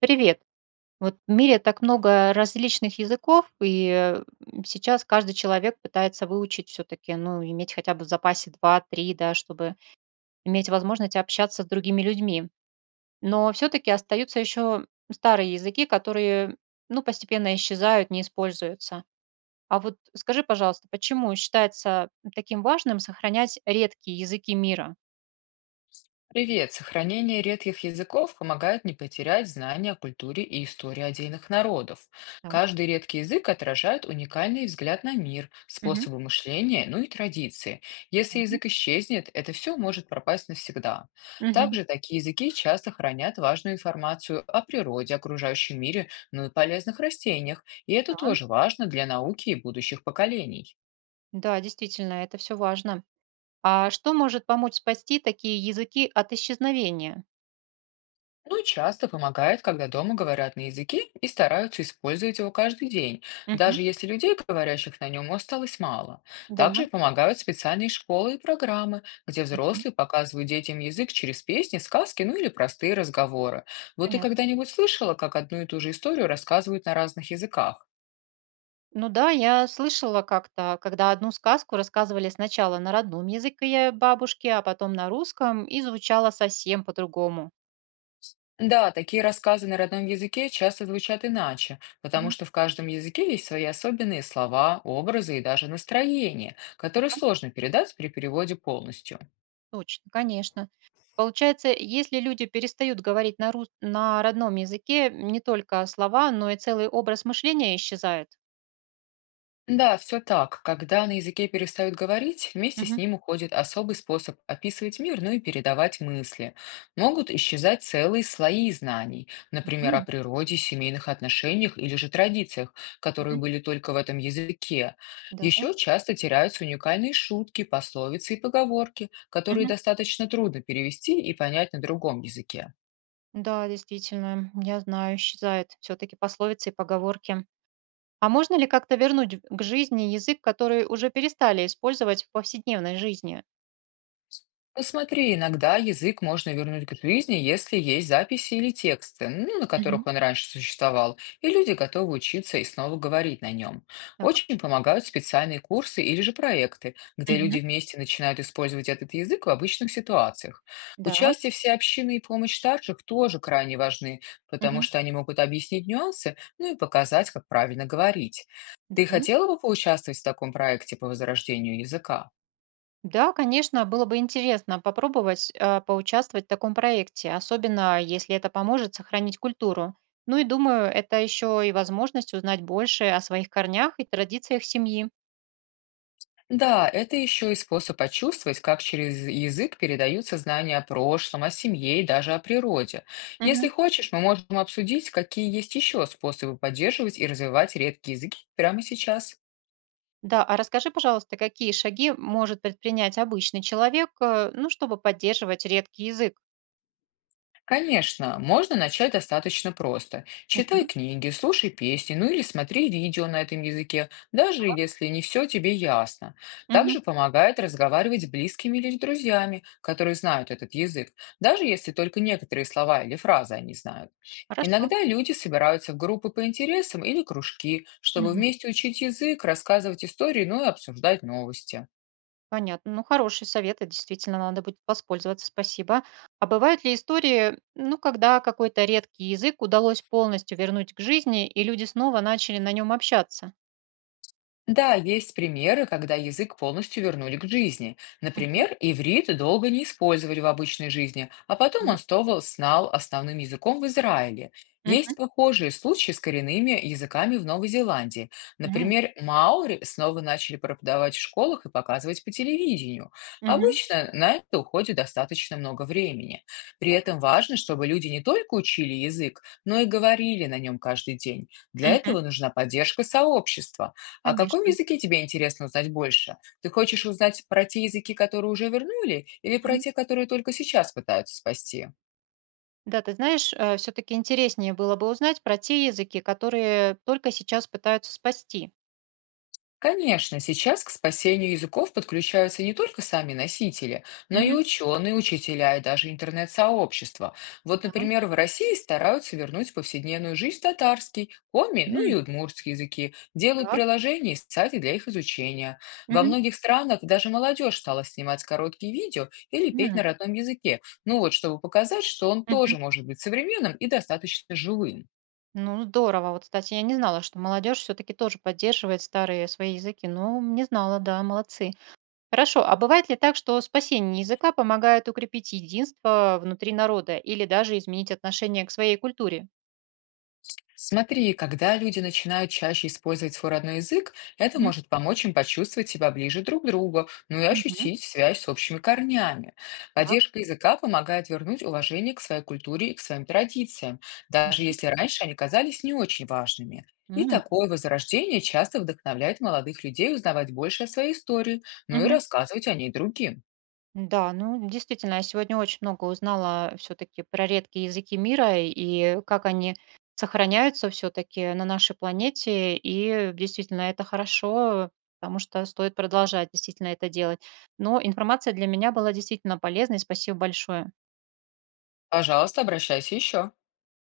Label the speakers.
Speaker 1: Привет. Вот в мире так много различных языков, сейчас каждый человек пытается выучить все-таки, ну, иметь хотя бы в запасе два-три, да, чтобы иметь возможность общаться с другими людьми. Но все-таки остаются еще старые языки, которые, ну, постепенно исчезают, не используются. А вот скажи, пожалуйста, почему считается таким важным сохранять редкие языки мира?
Speaker 2: Привет! Сохранение редких языков помогает не потерять знания о культуре и истории отдельных народов.
Speaker 1: Да.
Speaker 2: Каждый редкий язык отражает уникальный взгляд на мир,
Speaker 1: Мгм.
Speaker 2: способы мышления, ну и традиции. Если
Speaker 1: Да.
Speaker 2: язык исчезнет, это все может пропасть навсегда.
Speaker 1: Мгм.
Speaker 2: Также такие языки часто хранят важную информацию о природе, окружающем мире, ну и полезных растениях, и
Speaker 1: Да,
Speaker 2: это тоже важно для науки и будущих поколений.
Speaker 1: да, действительно, это все важно. А что может помочь спасти такие языки от исчезновения?
Speaker 2: Ну и часто помогает, когда дома говорят на языке и стараются использовать его каждый день,
Speaker 1: Мгм.
Speaker 2: даже если людей, говорящих на нем, осталось мало.
Speaker 1: Да.
Speaker 2: Также помогают специальные школы и программы, где
Speaker 1: Мгм.
Speaker 2: взрослые показывают детям язык через песни, сказки, ну или простые разговоры. Вот ты
Speaker 1: Понятно.
Speaker 2: когда-нибудь слышала, как одну и ту же историю рассказывают на разных языках?
Speaker 1: Ну да, я слышала как-то, когда одну сказку рассказывали сначала на родном языке бабушки, а потом на русском, и звучало совсем по-другому.
Speaker 2: Да, такие рассказы на родном языке часто звучат иначе, потому
Speaker 1: Мгм.
Speaker 2: что в каждом языке есть свои особенные слова, образы и даже настроения,
Speaker 1: Да,
Speaker 2: которые сложно передать при переводе полностью.
Speaker 1: точно, конечно. Получается, если люди перестают говорить на родном языке, не только слова, но и целый образ мышления исчезает.
Speaker 2: Да, все так. Когда на языке перестают говорить, вместе с
Speaker 1: Мгм.
Speaker 2: ним уходит особый способ описывать мир, ну и передавать мысли. Могут исчезать целые слои знаний, например, о
Speaker 1: Мгм.
Speaker 2: природе, семейных отношениях или же традициях, которые
Speaker 1: Мгм.
Speaker 2: были только в этом языке.
Speaker 1: Да.
Speaker 2: Еще часто теряются уникальные шутки, пословицы и поговорки, которые достаточно трудно перевести и понять на другом языке.
Speaker 1: Да, действительно, я знаю, исчезает все-таки пословицы и поговорки. А можно ли как-то вернуть к жизни язык, который уже перестали использовать в повседневной жизни?
Speaker 2: Ну смотри, иногда язык можно вернуть к жизни, если есть записи или тексты, ну, на
Speaker 1: Мгм.
Speaker 2: которых он раньше существовал, и люди готовы учиться и снова говорить на нем.
Speaker 1: Так.
Speaker 2: Очень помогают специальные курсы или же проекты, где
Speaker 1: Мгм.
Speaker 2: люди вместе начинают использовать этот язык в обычных ситуациях.
Speaker 1: Да.
Speaker 2: Участие всей общины и помощь старших тоже крайне важны, потому
Speaker 1: Мгм.
Speaker 2: что они могут объяснить нюансы, ну и показать, как правильно говорить. Ты
Speaker 1: Да.
Speaker 2: хотела бы поучаствовать в таком проекте по возрождению языка?
Speaker 1: Да, конечно, было бы интересно попробовать поучаствовать в таком проекте, особенно если это поможет сохранить культуру. Ну и думаю, это еще и возможность узнать больше о своих корнях и традициях семьи.
Speaker 2: Да, это еще и способ почувствовать, как через язык передаются знания о прошлом, о семье и даже о природе. Если хочешь, мы можем обсудить, какие есть еще способы поддерживать и развивать редкие языки прямо сейчас.
Speaker 1: Да, а расскажи, пожалуйста, какие шаги может предпринять обычный человек, ну, чтобы поддерживать редкий язык?
Speaker 2: Конечно, можно начать достаточно просто. Читай
Speaker 1: Мгм.
Speaker 2: книги, слушай песни, ну или смотри видео на этом языке, даже если не все тебе ясно.
Speaker 1: Мгм.
Speaker 2: Также помогает разговаривать с близкими или друзьями, которые знают этот язык, даже если только некоторые слова или фразы они знают.
Speaker 1: Хорошо.
Speaker 2: Иногда люди собираются в группы по интересам или кружки, чтобы
Speaker 1: Мгм.
Speaker 2: вместе учить язык, рассказывать истории, ну и обсуждать новости.
Speaker 1: Понятно. Ну, хорошие советы, действительно, надо будет воспользоваться, спасибо. А бывают ли истории, ну, когда какой-то редкий язык удалось полностью вернуть к жизни, и люди снова начали на нем общаться?
Speaker 2: Да, есть примеры, когда язык полностью вернули к жизни.
Speaker 1: Мгм.
Speaker 2: Например, иврит долго не использовали в обычной жизни, а потом
Speaker 1: Мгм.
Speaker 2: он снова стал основным языком в Израиле.
Speaker 1: Мгм.
Speaker 2: Есть похожие случаи с коренными языками в Новой Зеландии. Например, маори снова начали преподавать в школах и показывать по телевидению.
Speaker 1: Мгм.
Speaker 2: Обычно на это уходит достаточно много времени. При этом важно, чтобы люди не только учили язык, но и говорили на нем каждый день. Для
Speaker 1: Мгм.
Speaker 2: этого нужна поддержка сообщества. О каком
Speaker 1: Конечно.
Speaker 2: языке тебе интересно узнать больше? Ты хочешь узнать про те языки, которые уже вернули, или про те, которые только сейчас пытаются спасти?
Speaker 1: Да, ты знаешь, все-таки интереснее было бы узнать про те языки, которые только сейчас пытаются спасти.
Speaker 2: Конечно, сейчас к спасению языков подключаются не только сами носители, но и
Speaker 1: Мгм.
Speaker 2: ученые, учителя и даже интернет-сообщества. Вот,
Speaker 1: Да.
Speaker 2: например, в России стараются вернуть в повседневную жизнь татарский, коми, ну
Speaker 1: М.
Speaker 2: и удмуртский языки, делают
Speaker 1: Так.
Speaker 2: приложения и сайты для их изучения. Во
Speaker 1: Мгм.
Speaker 2: многих странах даже молодежь стала снимать короткие видео или петь
Speaker 1: М.
Speaker 2: на родном языке, ну вот, чтобы показать, что он
Speaker 1: Мгм.
Speaker 2: тоже может быть современным и достаточно живым.
Speaker 1: Ну, здорово. Вот, кстати, я не знала, что молодежь все-таки тоже поддерживает старые свои языки. Ну, не знала, да, молодцы. Хорошо. А бывает ли так, что спасение языка помогает укрепить единство внутри народа или даже изменить отношение к своей культуре?
Speaker 2: Смотри, когда люди начинают чаще использовать свой родной язык, это
Speaker 1: Мгм.
Speaker 2: может помочь им почувствовать себя ближе друг к другу, ну и
Speaker 1: Мгм.
Speaker 2: ощутить связь с общими корнями.
Speaker 1: Так.
Speaker 2: Поддержка языка помогает вернуть уважение к своей культуре и к своим традициям, даже если раньше они казались не очень важными. И
Speaker 1: Мгм.
Speaker 2: такое возрождение часто вдохновляет молодых людей узнавать больше о своей истории, ну и
Speaker 1: Мгм.
Speaker 2: рассказывать о ней другим.
Speaker 1: Да, ну действительно, я сегодня очень много узнала все-таки про редкие языки мира и как они сохраняются все-таки на нашей планете. И действительно это хорошо, потому что стоит продолжать действительно это делать. Но информация для меня была действительно полезной. Спасибо большое.
Speaker 2: Пожалуйста, обращайся еще.